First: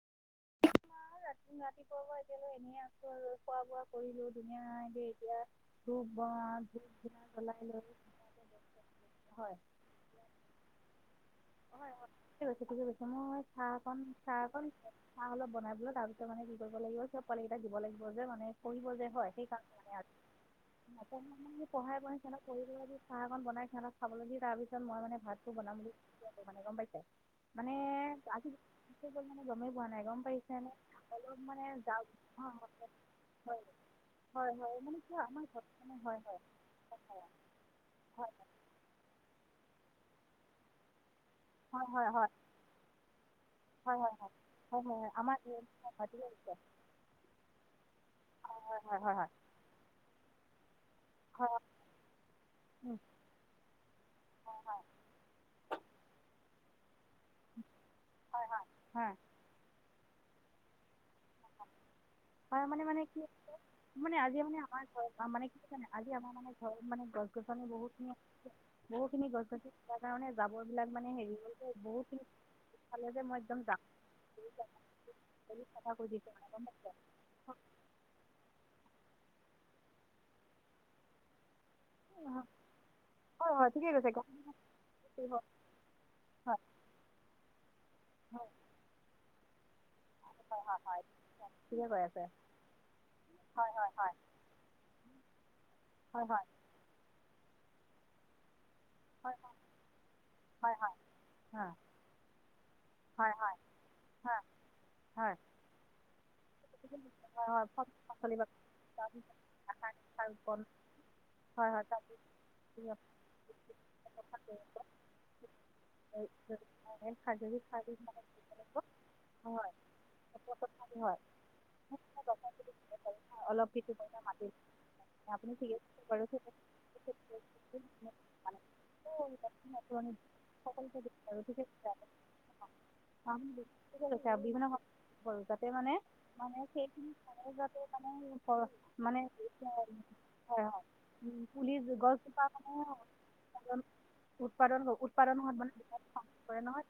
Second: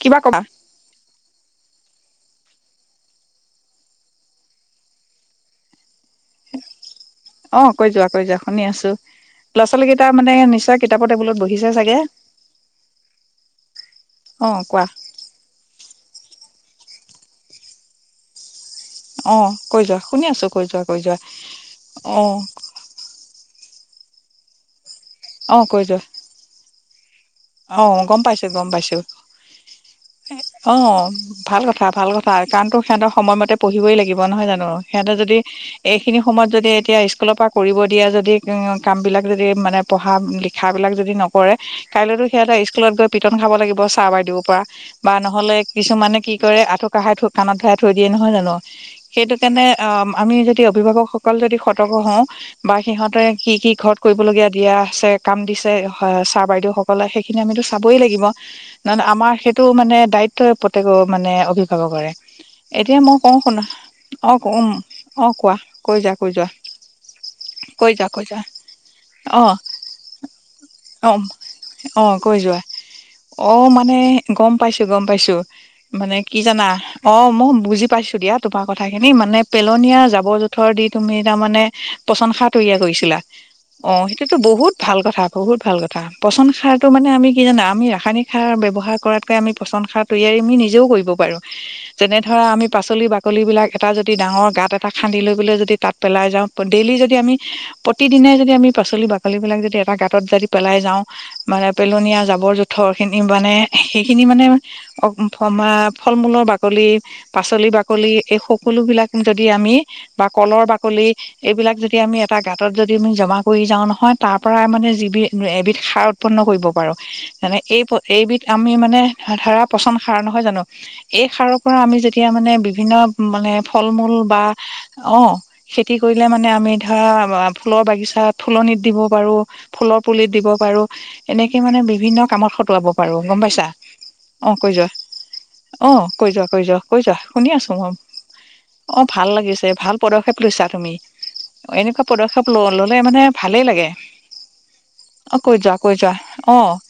কিবা কবা? ৰাতিপুৱাৰ পৰা এতিয়ালৈ এনেই আছো আৰু খোৱা বোৱা কৰিলো ধুনীয়া কে, এতিয়া- [unintelligible] অঁ' লৈ কৈ যোৱা কৈ যোৱা শুনি আছোঁ। হয় ল'ৰা-ছোৱালী কেইটা মানে নিশ্চয় কিতাপৰ টেবুলত বহি হয় হয়, ঠিকে কৈছে ঠিকে কৈছে। মই চাহ চাহ অ অকন কোৱা চাহ অলপ বনাই বোলে তাৰপিছত মানে কি কৰিব লাগিব চ'ব পোৱালি কেইটাক দিব লাগিব যে মানে- পঢ়িব যে হয় অ কৈ যোৱা সেইকাৰনে শুনি আছো কৈ যোৱা কৈ যোৱা অ [unintelligible] [unintelligible] চাহ অকন বনাই সিহঁতক খাবলৈ দি তাৰপিছত মই মানে ভাতটো বনাম বুলি আছো মানে গম পাইছা। অঁ' গম পাইছো গম পাইছো। গমেই পোৱা নাই গম পাইছেনে অঁ' অলপ মানে ভাল কথা যাওঁ ভাল কথা। হয় হয় কাৰণতো সিহঁতৰ হয় সময়মতে পঢ়িবই লাগিব নহয় হয় জানোঁ। হয় মানে সিহঁতে কিয় যদি আমাৰ ঘৰত মানে হয় এইখিনি হয় সময়ত যদি এতিয়া স্কুলৰ পৰা- কৰিব দিয়া যদি- কাম বিলাক যদি মানে পঢ়া লিখাবিলাক যদি নকৰে হয় কাইলেতো হয় সিহঁতে স্কুলত গৈ পিটন খাব লাগিব। হয় ছাৰ হয় হয় হয় বাইদেউৰ পৰা হয় হয় হয় বা আমাৰ নহলে এই হয় হয় কিছুমানে ঠিকে কি কৈছে। কৰে আঠু কহাই থৈ কাণত ধৰাই থৈ দিয়ে নহয় জানোঁ হয় হয় হয় হয় হয় সেইটো কাৰণে অ', আমি যদি অভিভাৱকসকল হয় যদি হয় স ৰ্তক হও বা উম, সিহঁতে কি, কি ঘৰত কৰিবলগীয়া দিয়া আছে কাম দিছে হ চাৰ বাইদেউ সকলে এইখিনি আমিটো চাবই লাগিব কাৰন হয় আমাৰ এইটো মানে দায়ি তয় প্ৰতেকৰ মানে অভিভাৱকৰে হয়, মানে, এতিয়া মানে মই কি কওঁ হৈছে শুনা মানে অ আজি মানে কম আমাৰ অ ঘৰত মানে কোৱা কি জানে কৈ আজি যোৱা কৈ আমাৰ যোৱা মানে ধৰ মানে গছ গছনি বহুত কৈ যোৱা কৈ যোৱা খিনি বহু খিনি অ গছ গছনি তাৰ কাৰণে জাবৰ বিলাক অ মানে হেৰি হ'ল। যে অ বহুতখিনি কৈ যোৱা ফালে যে মই একদম অ', জাবৰ মানে গম পাইছোঁ গ'ম পাইছোঁ বুলি চাফা কৰি মানে দিছোঁ কি গম জানা। অ', মই বুজি পাইছোঁ দিয়া তোমাৰ কথা খিনি মানে পেলনীয়া জাবৰ জোঁথৰ দি তুমি তাৰ মানে পাইছে প্ৰচনসাৰ তৈয়াৰ কৰিছিলা হয় হয় ঠিকে অ', কৈছে গম সেইটোতো বহুত ভাল কথা পাইছোঁ বহুত ভাল কথা। পচন হয় হয় সাৰটো মানে আমি কি জানা আমি ৰাসায়নিক সাৰ ব্যৱহাৰ কৰাতকৈ আমি পচন সাৰ তৈয়াৰী আমি নিজেও কৰিব পাৰো, ঠিকে কৈ যেনে আছে ধৰা আমি পাচলি বাকলি বিলাক হয় এটা হয় যদি হয় ডাঙৰ গাত খান্দি লৈ যদি তাত হয় পেলাই হয় হয় যাওঁ ডেইলি যদি আমি প্ৰতিদিনে যদি আমি পাচলি বিলাক যদি এটা গাত যদি হয় পেলাই হয় যাও হয় মানে পেলানীয়া থৰ খিনি হয় হয় হয় মানে হয় সেইখিনি মানে হয় হয় হয় হয় ফল মূলৰ বাকলি বাকলি হয় পাচলি ফল বাকলি পাচলি এই সকলো বিলাক যদি আমি বা শালখন কলৰ বাকলি হয় এইবিলাক হয় যদি আমি এটা গাঁতত যদি আমি জমা কৰি যাও নহয় তাৰ পৰাই মানে যিবিধ এবিধ সাৰ উৎপন্ন কৰিব পাৰো। মানে খাজুৱলী এই খাৰ এইবিধ আমি মানে ধৰা হয় পচন সাৰ নহয় জানোঁ হয় এই সাৰক পৰা আমি যেতিয়া মানে বিভিন্ন মানে অলপ ফল কিছু মূল পৰিমাণে বা মাটি অ' আপুনি ঠিকে খেতি কৈছে বাৰু কৰিলে ঠিক মানে আছে আমি ধৰা ফুলৰ বাগিচাত দিব পাৰোঁ, ফুলৰ আপুনি পুলিত দিব পাৰো। পাৰ সকলোকে দিছে বাৰু ঠিক এনেকে মানে আছে বিভিন্ন কামত খটোৱাব পাৰো গ'ম পাইছা অ', কৈ যোৱা সৰু তাতে অ মানে কৈ যোৱা মানে কৈ যোৱা কৈ সেইখিনি যোৱা শুনি আছো যাতে মই মানে, অ মানে ভাল লাগিছে ভাল [unintelligible] পদক্ষেপ হয়, লৈছা হয়। তুমি পুলি এনেকুৱা গছজোপা পদক্ষেপ ল সমূহ ললে মানে ভালেই মানে লাগে উৎপাদন অ উৎপাদন হোৱাত কৈ নহয় মানে যোৱা কৈ যোৱা অ কৰে নহয়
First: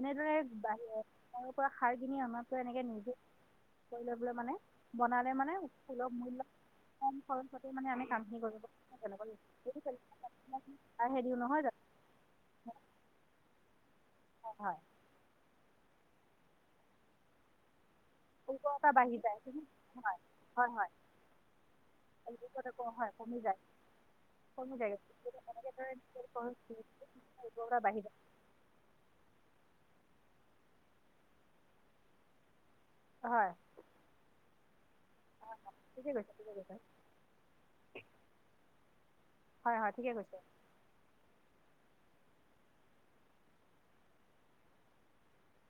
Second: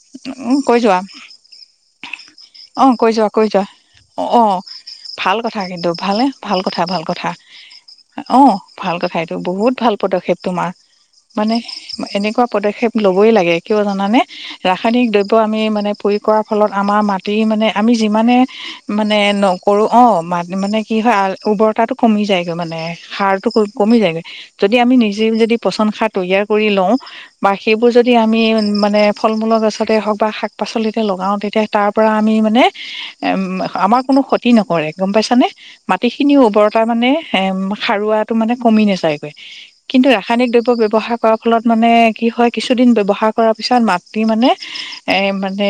এনেদৰে কৈ বাহিৰ তৰ পৰা সাৰ কিনি আমাৰ পৰা এনেকে অহ কৈ নিজে যোৱা কৈ যোৱা। কৰি লৈ অ', পেলাই মানে অ', বনালে ভাল মানে কথা কিন্তু, সুলভ ভালে মূল্য ভাল কথা ভাল কম কথা, খৰচতে মানে আমি কামখিনি অ'। কৰিব ভাল পাৰোঁ কথা এটো তেনেকুৱা বহুত ভাল যদি পদক্ষেপ তোমাৰ চাহে দিওঁ মানে নহয় জানো এনেকুৱা পদক্ষেপ ল'বই লাগে কিয় জানে হয় হয় ৰাসায়নিক দ্ৰ তটো আমি মানে পুৰি কৰাৰ ফলত আমাৰ মাটি মানে আমি যিমানে উৰ্বৰতা মানে বাঢ়ি যায় তুমি নকৰো অ', হয় ম মানে কি হয় উৰ্বৰত তাতো কমি যায়গৈ উৰ্বৰতা মানে কম হয় কমি সাৰটো যায় কমি যায়গৈ। কমি যদি আমি যায়গৈ নিজে যদি পচন তেনেদৰে সাৰ ত কৰি লওঁ বা উৰ্বৰতা সেইবোৰ বাঢ়ি যদি যায় আমি মানে ফল মূলৰ গছতে হওঁক বা শাক পাচলিতে লগাওঁ, তেতিয়া তাৰ পৰা আমি মানে উ হয় আমাৰ কোনো ক্ষতি নকৰে। গ'ম পাইছানে ঠিকে কৈছে মাটিখিনিৰ ঠিকে কৈছে উৰ্বৰতা মানে এ সাৰুৱাটো মানে কমি নাযায়। হয় হয় কিন্তু ঠিকে কৈছে ৰাসায়নিক দ্ৰব্য ব্যৱহাৰ কৰাৰ ফলত মানে কি হয় কিছুদিন ব্যৱহাৰ কৰাৰ পিছত মাটি মানে এ মানে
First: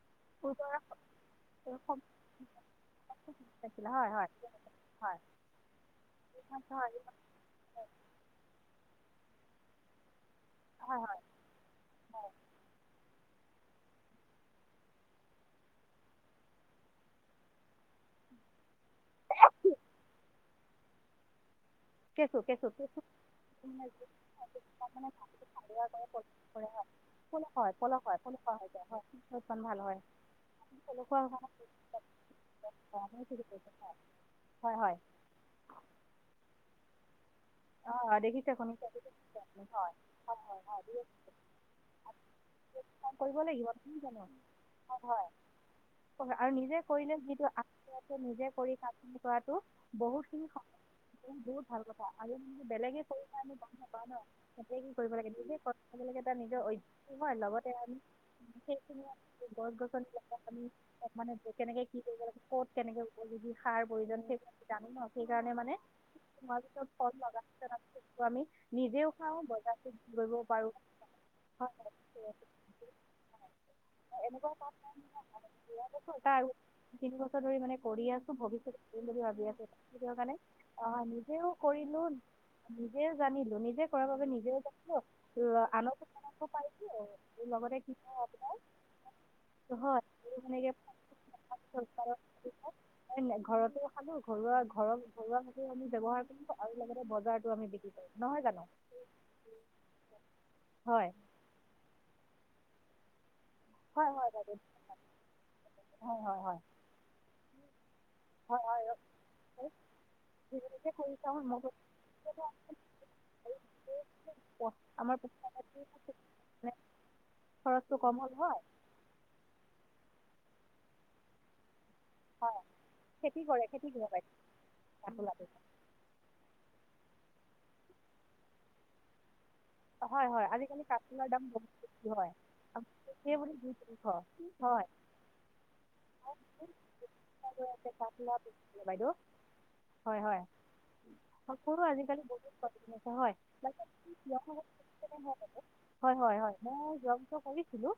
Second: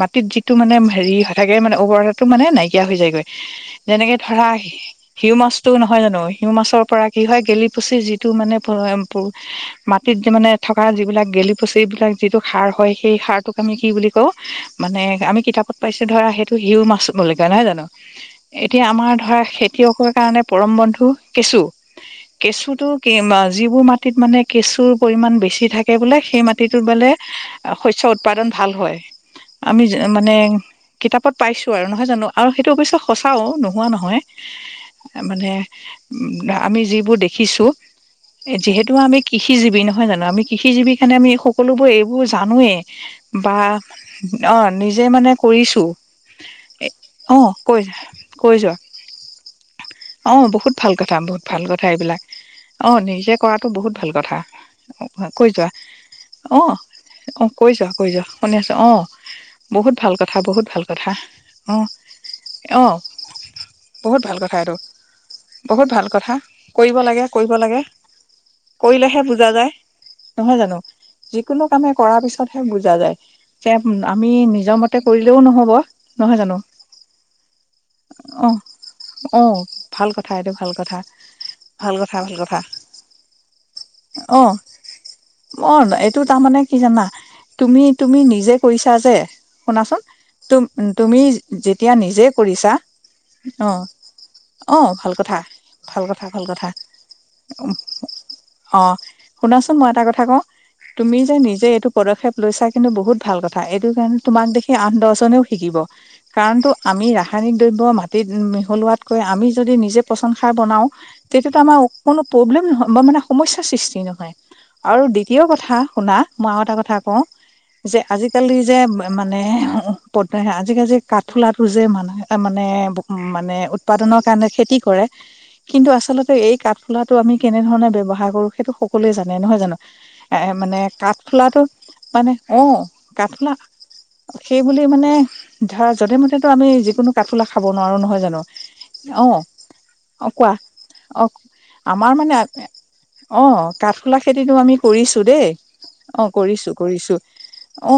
মাটিত যিটো মানে উৰ্বৰা হেৰি স থাকে মানে উৰ্বৰতা টো মানে নাইকিয়া হৈ যায়গৈ। আছিলে হয় যেনেকে হয় ধৰা হয় সিউ মাছতটো নহয় জানো সিউ মাছৰ হয় পৰা কি হয় গেলি পচি যিটো মানে মাটিত যে মানে থকা হয় হয় যিবিলাক গেলি পচি এইবিলাক যিটো সাৰ হয়, সেই সাৰটোক আমি কি বুলি কওঁ, মানে আমি কিতাপত পাইছো ধৰা হে ত সিও মাছ [unintelligible] নহয় জানো। এতিয়া আমাৰ ধৰা খেতিয়কৰ কাৰণে পৰম বন্ধু কেঁচু। কেঁচু কেঁচু কেঁচুতো কেঁচু কি যিবোৰ মানে মাটিত মানে কেঁচুৰ পৰিমমান বেছি থাকে যে বোলে, পলস সেই কৰে মাটিটো হয় বোলে পলস হয় পলস শস্্য হয় পলসুৱা উৎপাদন হৈ ভাল যায় হয়। উৎপাদন ভাল আমি যে হয় মানে পলসুৱা কিতাপত হয় পাইছো আৰু নহয় জানো, আৰু সেইটো অৱশ্যয়ে হয় ঠিকে সঁচাও কৈছে নোহোৱা নহয়। হয় হয় মানে, আমি যিবোৰ দেখিছোঁ, অ' দেখিছে শুনিছে যিহেতু আমি আপুনি? কৃষিজীৱি হয় নহয় জানো, আমি কৃষি জীৱিৰ কাৰণে আমি সকলোবোৰ এইবোৰ জানোৱেই, কাম কৰিব বা লাগিব নহয় জানো অ', হয় নিজে হয় মানে কৰিছো। আৰু নিজে কৰিলে অ যিটো কৈ [unintelligible] নিজে কৈ যোৱা কৰি কামি কৰাটো বহুত অ', সম- বহুত ভাল কথা, বহুত ভাল কথা এইবিলাক। আৰু যদি অ বেলেগে কৰি নিজে আমি কৰাটো গম বহুত ভাল নাপাওঁ। কথা [unintelligible] কি কৰিব লাগে কৈ নিজে যোৱা কটা অ নিজৰ অধ্যয়ন অ কৈ লগতে যোৱা আমি কৈ যোৱা শুনি আছো অ সেইখিনিয়ে, গছ গছ বহুত ভাল কথা বিলাক বহুত আমি ভাল কথা মানে অ কেনেকে কি কৰিব লাগিব ক'ত অ কেনেকে উপযোগী, সাৰ প্ৰয়োজন বহুত ভাল কথা সেইবোৰ এইটো জানো ন, সেইকাৰণে মানে বহুত ভাল কথা তোমাৰ পিছত কৰিব লাগে কৰিব লাগে [unintelligible] আমি। নিজেও কৰিলেহে খাওঁ, বুজা যায় বজাৰটো কৰিব নহয় পাৰো জানো যিকোনো কামে কৰাৰ [unintelligible] পিছতহে বুজা যায়। যে আমি এনেকুৱা কাম নিজৰ মতে কৰিলেও নহব [unintelligible] এ নহয় আৰু জানো তিন বছৰ ধৰি মানে কৰি আছো অ বুলি অ ভাবি আছো, ভাল সেইটো কথা কাৰণে, এইটো ভাল কথা অ' নিজেও ভাল কৰিলো কথা ভাল কথা সেই জানিলো নিজে কৰা বাবে অ নিজেও কট, অ এইটো আনকো [unintelligible] তাৰমানে কি পাৰিবি আৰু তোৰ লগতে কি হয় আপোনাৰ তাতে। শুনাচোন, তুমি, তুমি যেতিয়া নিজে কৰিছা, অ'। খালো ঘৰুৱা অ ঘৰৰ, ভাল ঘৰুৱা কথা মাকও আমি ভাল কথা ব্যৱহাৰ ভাল কৰি কথা আৰু লগতে বজাৰতো আমি বিক্ৰী কৰিম নহয় জানো। অ', শুনাচোন মই এটা কথা কওঁ, হয় তুমি যে নিজে এইটো পদক্ষেপ লৈছা কিন্তু বহুত ভাল কথা হয় কাৰণে হয় তোমাক বাইদেউ দেখি আঠ দহজনেও শিকিব, হয় হয় কাৰণ হয় তো আমি ৰাসায়নিক দ্ৰব্য মাত তিত হয় হয় মিহলোৱাতকৈ আমি হয়। যদি নিজে পচন সাৰ নিজে বনাওঁ। নিজে কৰি চাওঁ তেতিয়াতো মোৰ আমাৰ কোনো প্ৰব্লেম নহয় বা মানে সমস্যাৰ সৃষ্টি নহয়। প- আৰু আমাৰ প- দ্বিতীয় কথা শুনা, মই আৰু মানে কথা কওঁ খৰচটো কম হ'ল আজিকালি হয় যে মানে আজিকালি যে মানে কাঠফুলাটো যে মানে হয় মানে, খেতি মানে কৰে খেতি কৰে উৎপাদনৰ বাইদেউ কাৰণে খেতি কৰে। কাঠফুলাটো কিন্তু আচলতে এই কাঠফুলাটো আমি কেনেধৰণে ব্যৱহাৰ কৰো সেইটো সকলোৱে জানে, নহয় জানো? হয় এ হয় মানে আজিকালি কাঠফুলাৰ দাম কাঠফুলাটো, বহুত বেছি হয় মানে অ' কাঠফুলা সেইবুলি দুই তিনিশ সেইবুলি হয় মানে ধৰা যডে মডে আমি যিকোনো কাঠফুলা খাব তাতে নোৱাৰো নহয় কাঠফুলা জানো, বেছি বাইদেউ অ'। হয় অ হয়, কোৱা অ সকলো আমাৰ আজিকালি মানে বহুত কঠ হয় অ কাঠফুলা খেতিটো আমি কৰিছো দেই [unintelligible] হয় অ হয় হয়, কৰিছো মই কৰিছো যোৱা বছৰ কৰিছিলো, অ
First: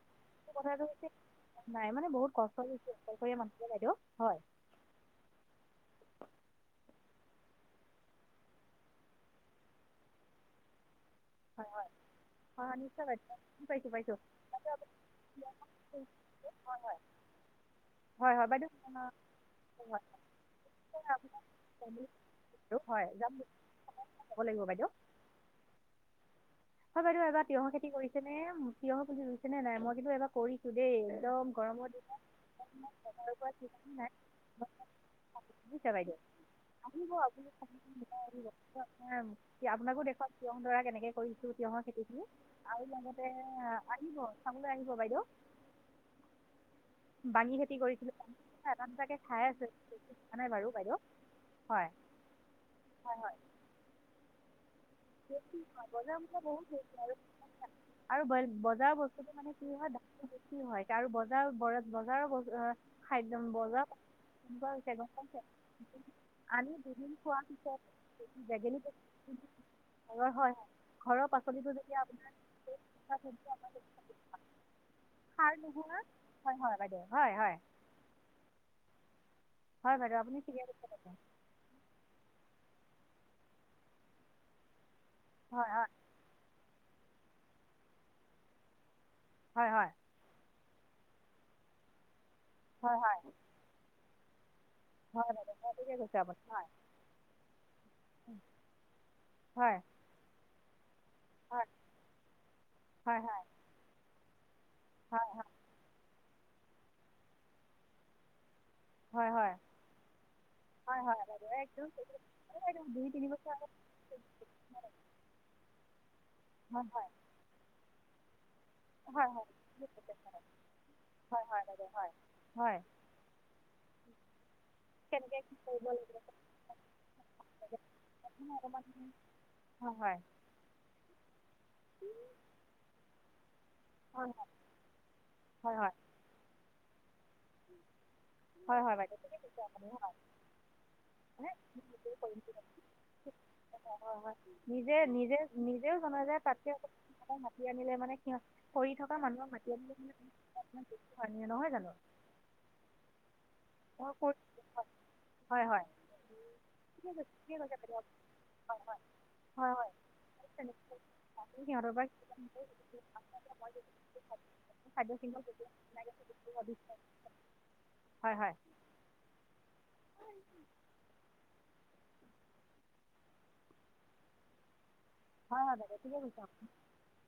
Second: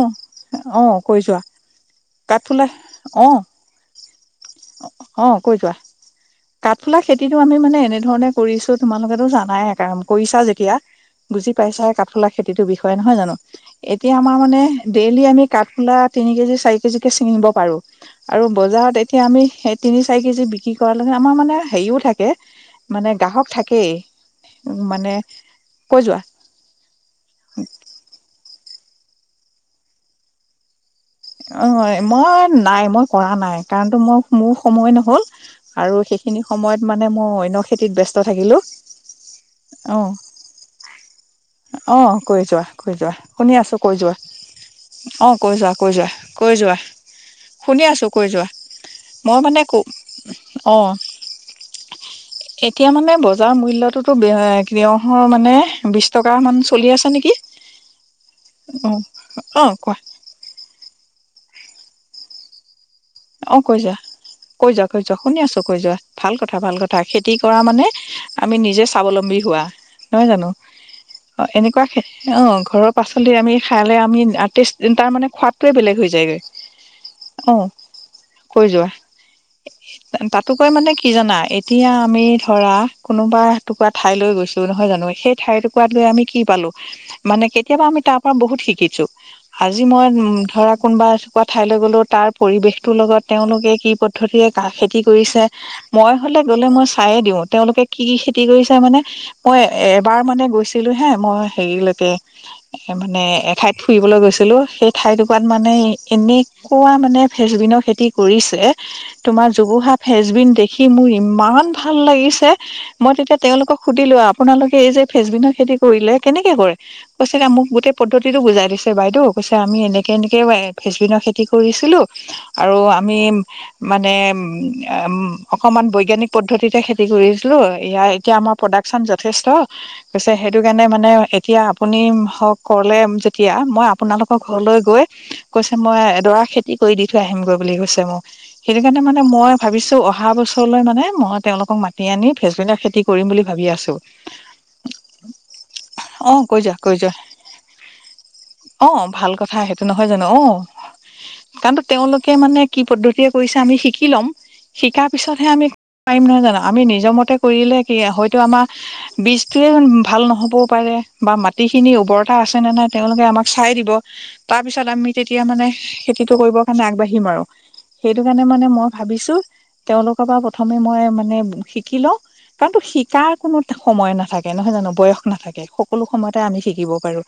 অ কথাটো হৈছে কৈ যোৱা নাই মানে বহুত কাঠফুলা কষ্টছষ্ট অ কৰি মানে বাইদেউ, হয়। অ', কয় যোৱা, কাঠফুলা খেতিতটো আমি মানে এনেধৰণে কৰিছো তোমালোকেটো জানাই কাম কৰিছা যেতিয়া বুজি হয় পাইছা কাঠফুলা খেতিটোৰ হয় হয়, বিষয়ে নিশ্চয় নহয় জানো, বাইদেউ পাইছোঁ এতিয়া পাইছোঁ আমাৰ মানে ডেইলি আমি কাঠফুলাত তিনি কেজি চাৰি কেজি কে ছিঙিব পাৰো, হয় হয় আৰু বাইদেউ বজাৰত এতিয়া আমি সে আপোনাৰ- তিনি চাৰি কেজি বি কি কৰা লগে আমাৰ মানে হয় যাম হেৰিও বুলি থাকে, ভাবিছো। হয়, মানে যাম বুলি গ্ৰাহক থাকেই। যাব লাগিব উম বাইদেউ মানে, কৈ যোৱা। হয় বাইদেউ, এইবাৰ তিয়হ খেতি কৰিছে নে, তিয়হৰ পুলি ৰুইছে নে নাই, মই কিন্তু এবাৰ কৰিছো দেই। একদম গৰমৰ অ', দিনৰ মই নাই মই কৰা পৰা নাই, ঠিক কাৰণটো নাই মই মোৰ সময় নহ'ল। বুজিছে আৰু বাইদেউ, সেইখিনি সময়ত মানে আহিব মই অন্য খেতিত ব্যস্ত [unintelligible] থাকিলো অ আপোনাকো দেখুৱ তিয়হ দৰা কেনেকে কৰি চো তিয়হৰ অ খেতিখিনি কৈ যোৱা আৰু কৈ যোৱা লগতে শুনি আছো কৈ যোৱা আহিব, চাবলৈ আহিব বাইদেউ। অ কৈ যোৱা, কৈ যোৱা, কৈ যোৱা। বাঙি খেতি শুনি আছো কৈ কৰিছিলো, যোৱা [unintelligible] এটা দুটাকে মই খাই মানে আছে ক [unintelligible] নাই অ বাৰু বাইদেউ। হয় এতিয়া মানে হয় হয় বজাৰ মূল্যটো [unintelligible] তিঁয়হৰ মানে টেষ্টি হয় বিশ বজাৰৰ টকা মূল্য মান বহুত চলি বেছি আছে নেকি? আৰু অ ব-বজাৰৰ বস্তুটো মানে অ কি হয়, কোৱা দামটো বেছি হয় তাৰ বজাৰ ব-বজাৰ [unintelligible] খাদ্যম অ কৈ বজাৰ যোৱা কেনেকুৱা কৈ যোৱা, হৈছে কৈ গম যোৱা, পাইছে শুনি আছো, কৈ যোৱা, ভাল কথা, আনি কথা দুদিন খেতি খোৱাৰ কৰা পিছত মানে আমি জেগেলী নিজে স্বাৱলম্বী হোৱা। ঘৰৰ নহয় হয় জানো, হয় ঘৰৰ অ', পাচলিটো এনেকুৱা যেতিয়া খেত আপোনাৰ অ', ঘৰৰ তাত পাচলি আমি শা খালে আমি টেষ্ট তাৰ মানে সাৰ সোৱাদটোৱে নোহোৱা বেলেগ হৈ যায়গৈ, হয় হয় বাইদেউ হয় হয় অ' কৈ যোৱা, হয় বাইদেউ আপুনি ঠিকে তাতোকৈ কৈছে মানে কি বাইদেউ জানা, এই এতিয়া আমি ধৰা, কোনোবা এটুকুৰা ঠাইলৈ গৈছো, নহয় জানো, সেই ঠাই হয় টুকুৰাত গৈ আমি কি পালো, মানে কেতিয়াবা আমি তাৰ পৰা বহুত শিকিছো। হয় আজি হয় মই ধৰা কোনোবা এটুকুৰা ঠাইলৈ গ'লো, তাৰ পৰিবেশটো হয় হয় লগত তেওঁলোকে কি কত পদ্ধতিৰে কাহ খেতি হয় হয় কৰিছে বাইদেউ হয় ঠিকে মই কৈছে হলে আপুনি গলে হয় মই চায়ে দিওঁ, তেওঁলোকে কি কি খেতি কৰিছে মানে মই হয় এ এবাৰ মানে গৈছিলো হে, মই হয় হেৰিলৈকে এ হয় মানে এঠাইত ফুৰিবলৈ গৈছিলো, সেই হয় ঠাইটুকুৰাত হয় মানে এনেকুৱা মানে ফ্ৰেচবিনৰ খেতি কৰিছে। হয় তোমাৰ হয় জোপোহা ফেচবিন দেখি হয় মোৰ হয় হয় বাইদেউ ইমান একদম ভাল ঠিক। লাগিছে, এই বাইদেউ দুই মই তিনি তেতিয়া বছৰ আগত তেওঁলোকক সুধিলো আপোনালোকে এই যে ফেচবিনৰ খেতি কৰিলে, কেনেকে কৰে, হয় হয় কৈছে তেতিয়া মোক গোটেই পদ্ধতিটো বুজাই দিছে, বাইদেউ হয় হয় কৈছে আমি এনেকে এনেকে এ ফেচবিনৰ খেতি কৰিছিলোঁ। আৰু হয় আমি মানে উম আম কেনেকৈ অকমান বৈজ্ঞানিক পদ্ধতিতে কৰিছিলোঁ, ইয়াৰ এতিয়া আমাৰ প্ৰডাক্সন যথেষ্ট। অ', হয়। কৈছে সেইটো কাৰণে মানে এতিয়া আপুনি হওক ক'লে যেতিয়া মই আপ হয় আপোনালোকৰ ঘৰলৈ গৈ, কৈছে হয় হয় মই এডৰা খেতি কৰি দি থৈ আহিমগৈ বুলি কৈছে মোক। হয় সেইটো হয় কাৰণে বাইদেউ মানে মই ভাবিছো অহা বছৰলৈ মানে মই তেওঁলোকক মাতি আনি ফেজবিনৰ খেতি কৰিম বুলি ভাবি আছো। হয় হয় নিজে নিজে নিজেও জনা অ যায়, কৈ তাতকে যোৱা আকৌ কৈ যোৱা [unintelligible] মাতি আনিলে মানে সিহ অ কৰি থকা ভাল মানুহক কথা মাতি আনি সেইটো নহয় জানো, অ', কাৰণটো জানো তেওঁলোকে মানে কি পদ্ধতিৰে কৰিছে আমি শিকি অঁ লম, কৰি শিকাৰ পিছতহে হয় আমি হয় পাৰিম নহয় জানো আমি ঠিকে নিজৰ কৈছে মতে ঠিকে কৈছে কৰিলে বাইদেউ কি হয়তো আমাৰ বীজটোৱে হয় হয় ভাল নহ'বও তেনেকুৱা পাৰে বা মাত আপুনি তি খিনি সিহঁতৰ পৰা উৰবৰতা আছেনে নাই তেওঁলোকে আমাক চাই দিব তাৰ পিছত খাদ্য আমি কিনিব। তেতিয়া মানে খেতি টো কৰিব কাৰনে আগবাঢ়িম আৰু সেইটো হয় কাৰনে হয় মানে মই ভাবিছো তেওঁলোকৰ পৰা প্ৰথমে মই মানে শিকি লওঁ। কাৰণতো শিকাৰ কোনো সময় নাথাকে, নহয় জানো বয়স হয় নাথাকে হয় বাইদেউ সকলো ঠিকে সময়তে কৈছে আপুনি আমি শিকিব পাৰো,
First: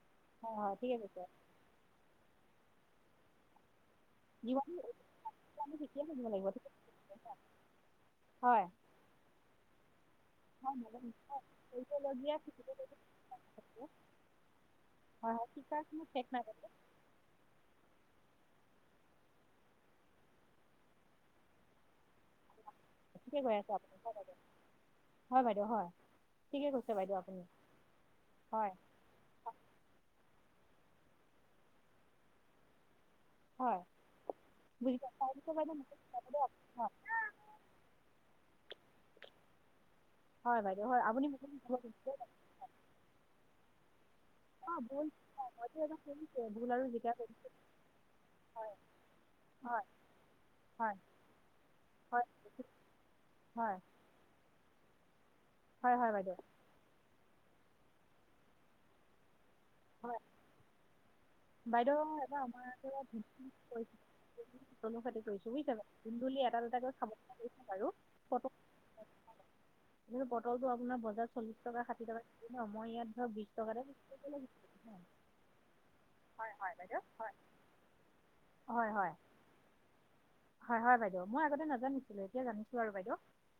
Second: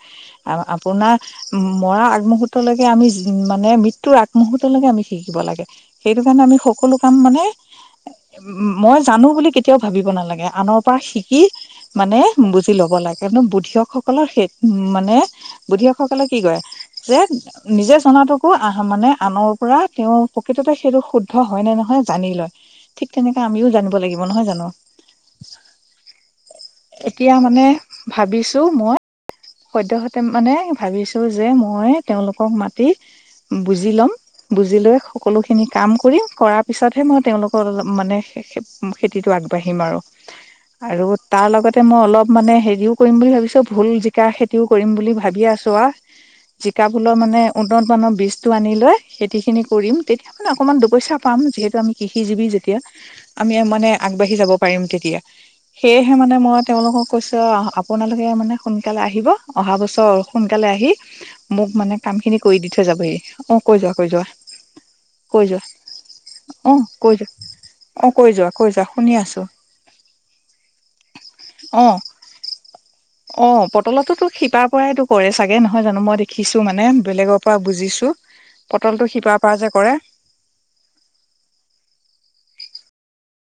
হয় হয় ঠিক আছে ছাৰ আ-আপোনাৰ ম-মৰা আগমুহুৰ্তলৈকে আমি যি মানে মৃত্যুৰ আগ যিমানখিনি মুহৰ্তলৈকে আমি শিকিব শিকিছোঁ লাগে। আমি শিকিয়ে সেইটো থাকিব কাৰণে লাগিব আমি ঠিক আছে সকলো কাম মানে হয় উম, মই জানো বুলি কেতিয়াও ভাবিব নালাগে। হয় আনৰ পৰা মাজত শিকি মানে কৰিবলগীয়া শিকি- বুজি ল'ব লাগে কিন্তু বুদ্ধিয়কসকলৰ সেই উম, মানে হয় হয় শিকাৰ বুদ্ধিয়ক কোনো সকলে শেষ কি নাই কৰে বাইদেউ যে নিজে জনাতো একো আহ মানে আনৰ পৰা তেওঁৰ প্ৰকৃততে সেইটো শুদ্ধ হয় নে নহয় জানি লয়। ঠিক ঠিকে তেনেকে কৈ আমিও আছে জানিব আপুনি হয় লাগিব। বাইদেউ নহয় জানো? হয় বাইদেউ হয় ঠিকে কৈছে বাইদেউ এতিয়া আপুনি মানে ভাবিছো হয় মই [unintelligible] মানে ভাবিছোঁ যে মই তেওঁলোকক মাতি হয় বুজি লম, বুজি লৈ পাইছোঁ তাৰপিছত সকলোখিনি বাইদেউ কাম মোকো কৰিম কৰাৰ হয় পিছতহে মই তেওঁলোক অলপ মানে খেতিটো আগবাঢ়িম আৰু, হয় বাইদেউ হয় আৰু আপুনি মোকো তাৰ শিকাব লগতে পাৰিব। মই অলপ মানে হেৰিও কৰিম বুলি ভাবিছো ভোল, জিকা খেত তিও অঁ কৰিম ভুল বুলি ভাবি হয় আছোঁ মইতো আও! এবাৰ কৰিছোঁৱেই ভুল জিকা, আৰু ভোলৰ মানে কৰিছোঁ। উন্নত মানৰ বীজটো আনি লৈ খেতি খিনি হয় কৰিম, তেতিয়া মানে অকমান হয় দুপইচা পাম যিহেতু আমি হয় কৃষিজীৱি যেতিয়া। আমি হয় মানে আগবাঢ়ি যাব পাৰিম তেতিয়া, হয় হয় সেয়েহে মানে বাইদেউ মই তেওঁলোকক কৈছো আপোনালোকে মানে সোনকালে আহিব অহা বছৰ হয় সোনকালে আহি মোক মানে কাম বাইদেউ খিনি কৰি দি থৈ এবাৰ যাবহি অ [unintelligible] কৈ যোৱা কৈ যোৱা ধুন্দুলী এটা কৈ যোৱা দুটাকৈ অ খাব কৈ যোৱা পৰা অ কৈ হৈছে যোৱা কৈ যোৱা বাৰু। শুনি আছো [unintelligible] ধৰ, পটলটো আপোনাৰ বজাৰত চল্লিছ টকা ষাঠি টকা কেজি ন, মই ইয়াত ধৰ বিশ টকা পটলততো শিপাৰ পৰাইতো কৰে চাগে নহয় জানো। মই দে [unintelligible] হয় মানে বাইদেউ, হয় বেলেগৰ পৰা বুজিছো হয় পটলটো হয় শিপাৰ পৰা যে কৰে। হয় হয়, বাইদেউ মই আগতে নাজানিছিলো এতিয়া জানিছো আৰু বাইদেউ।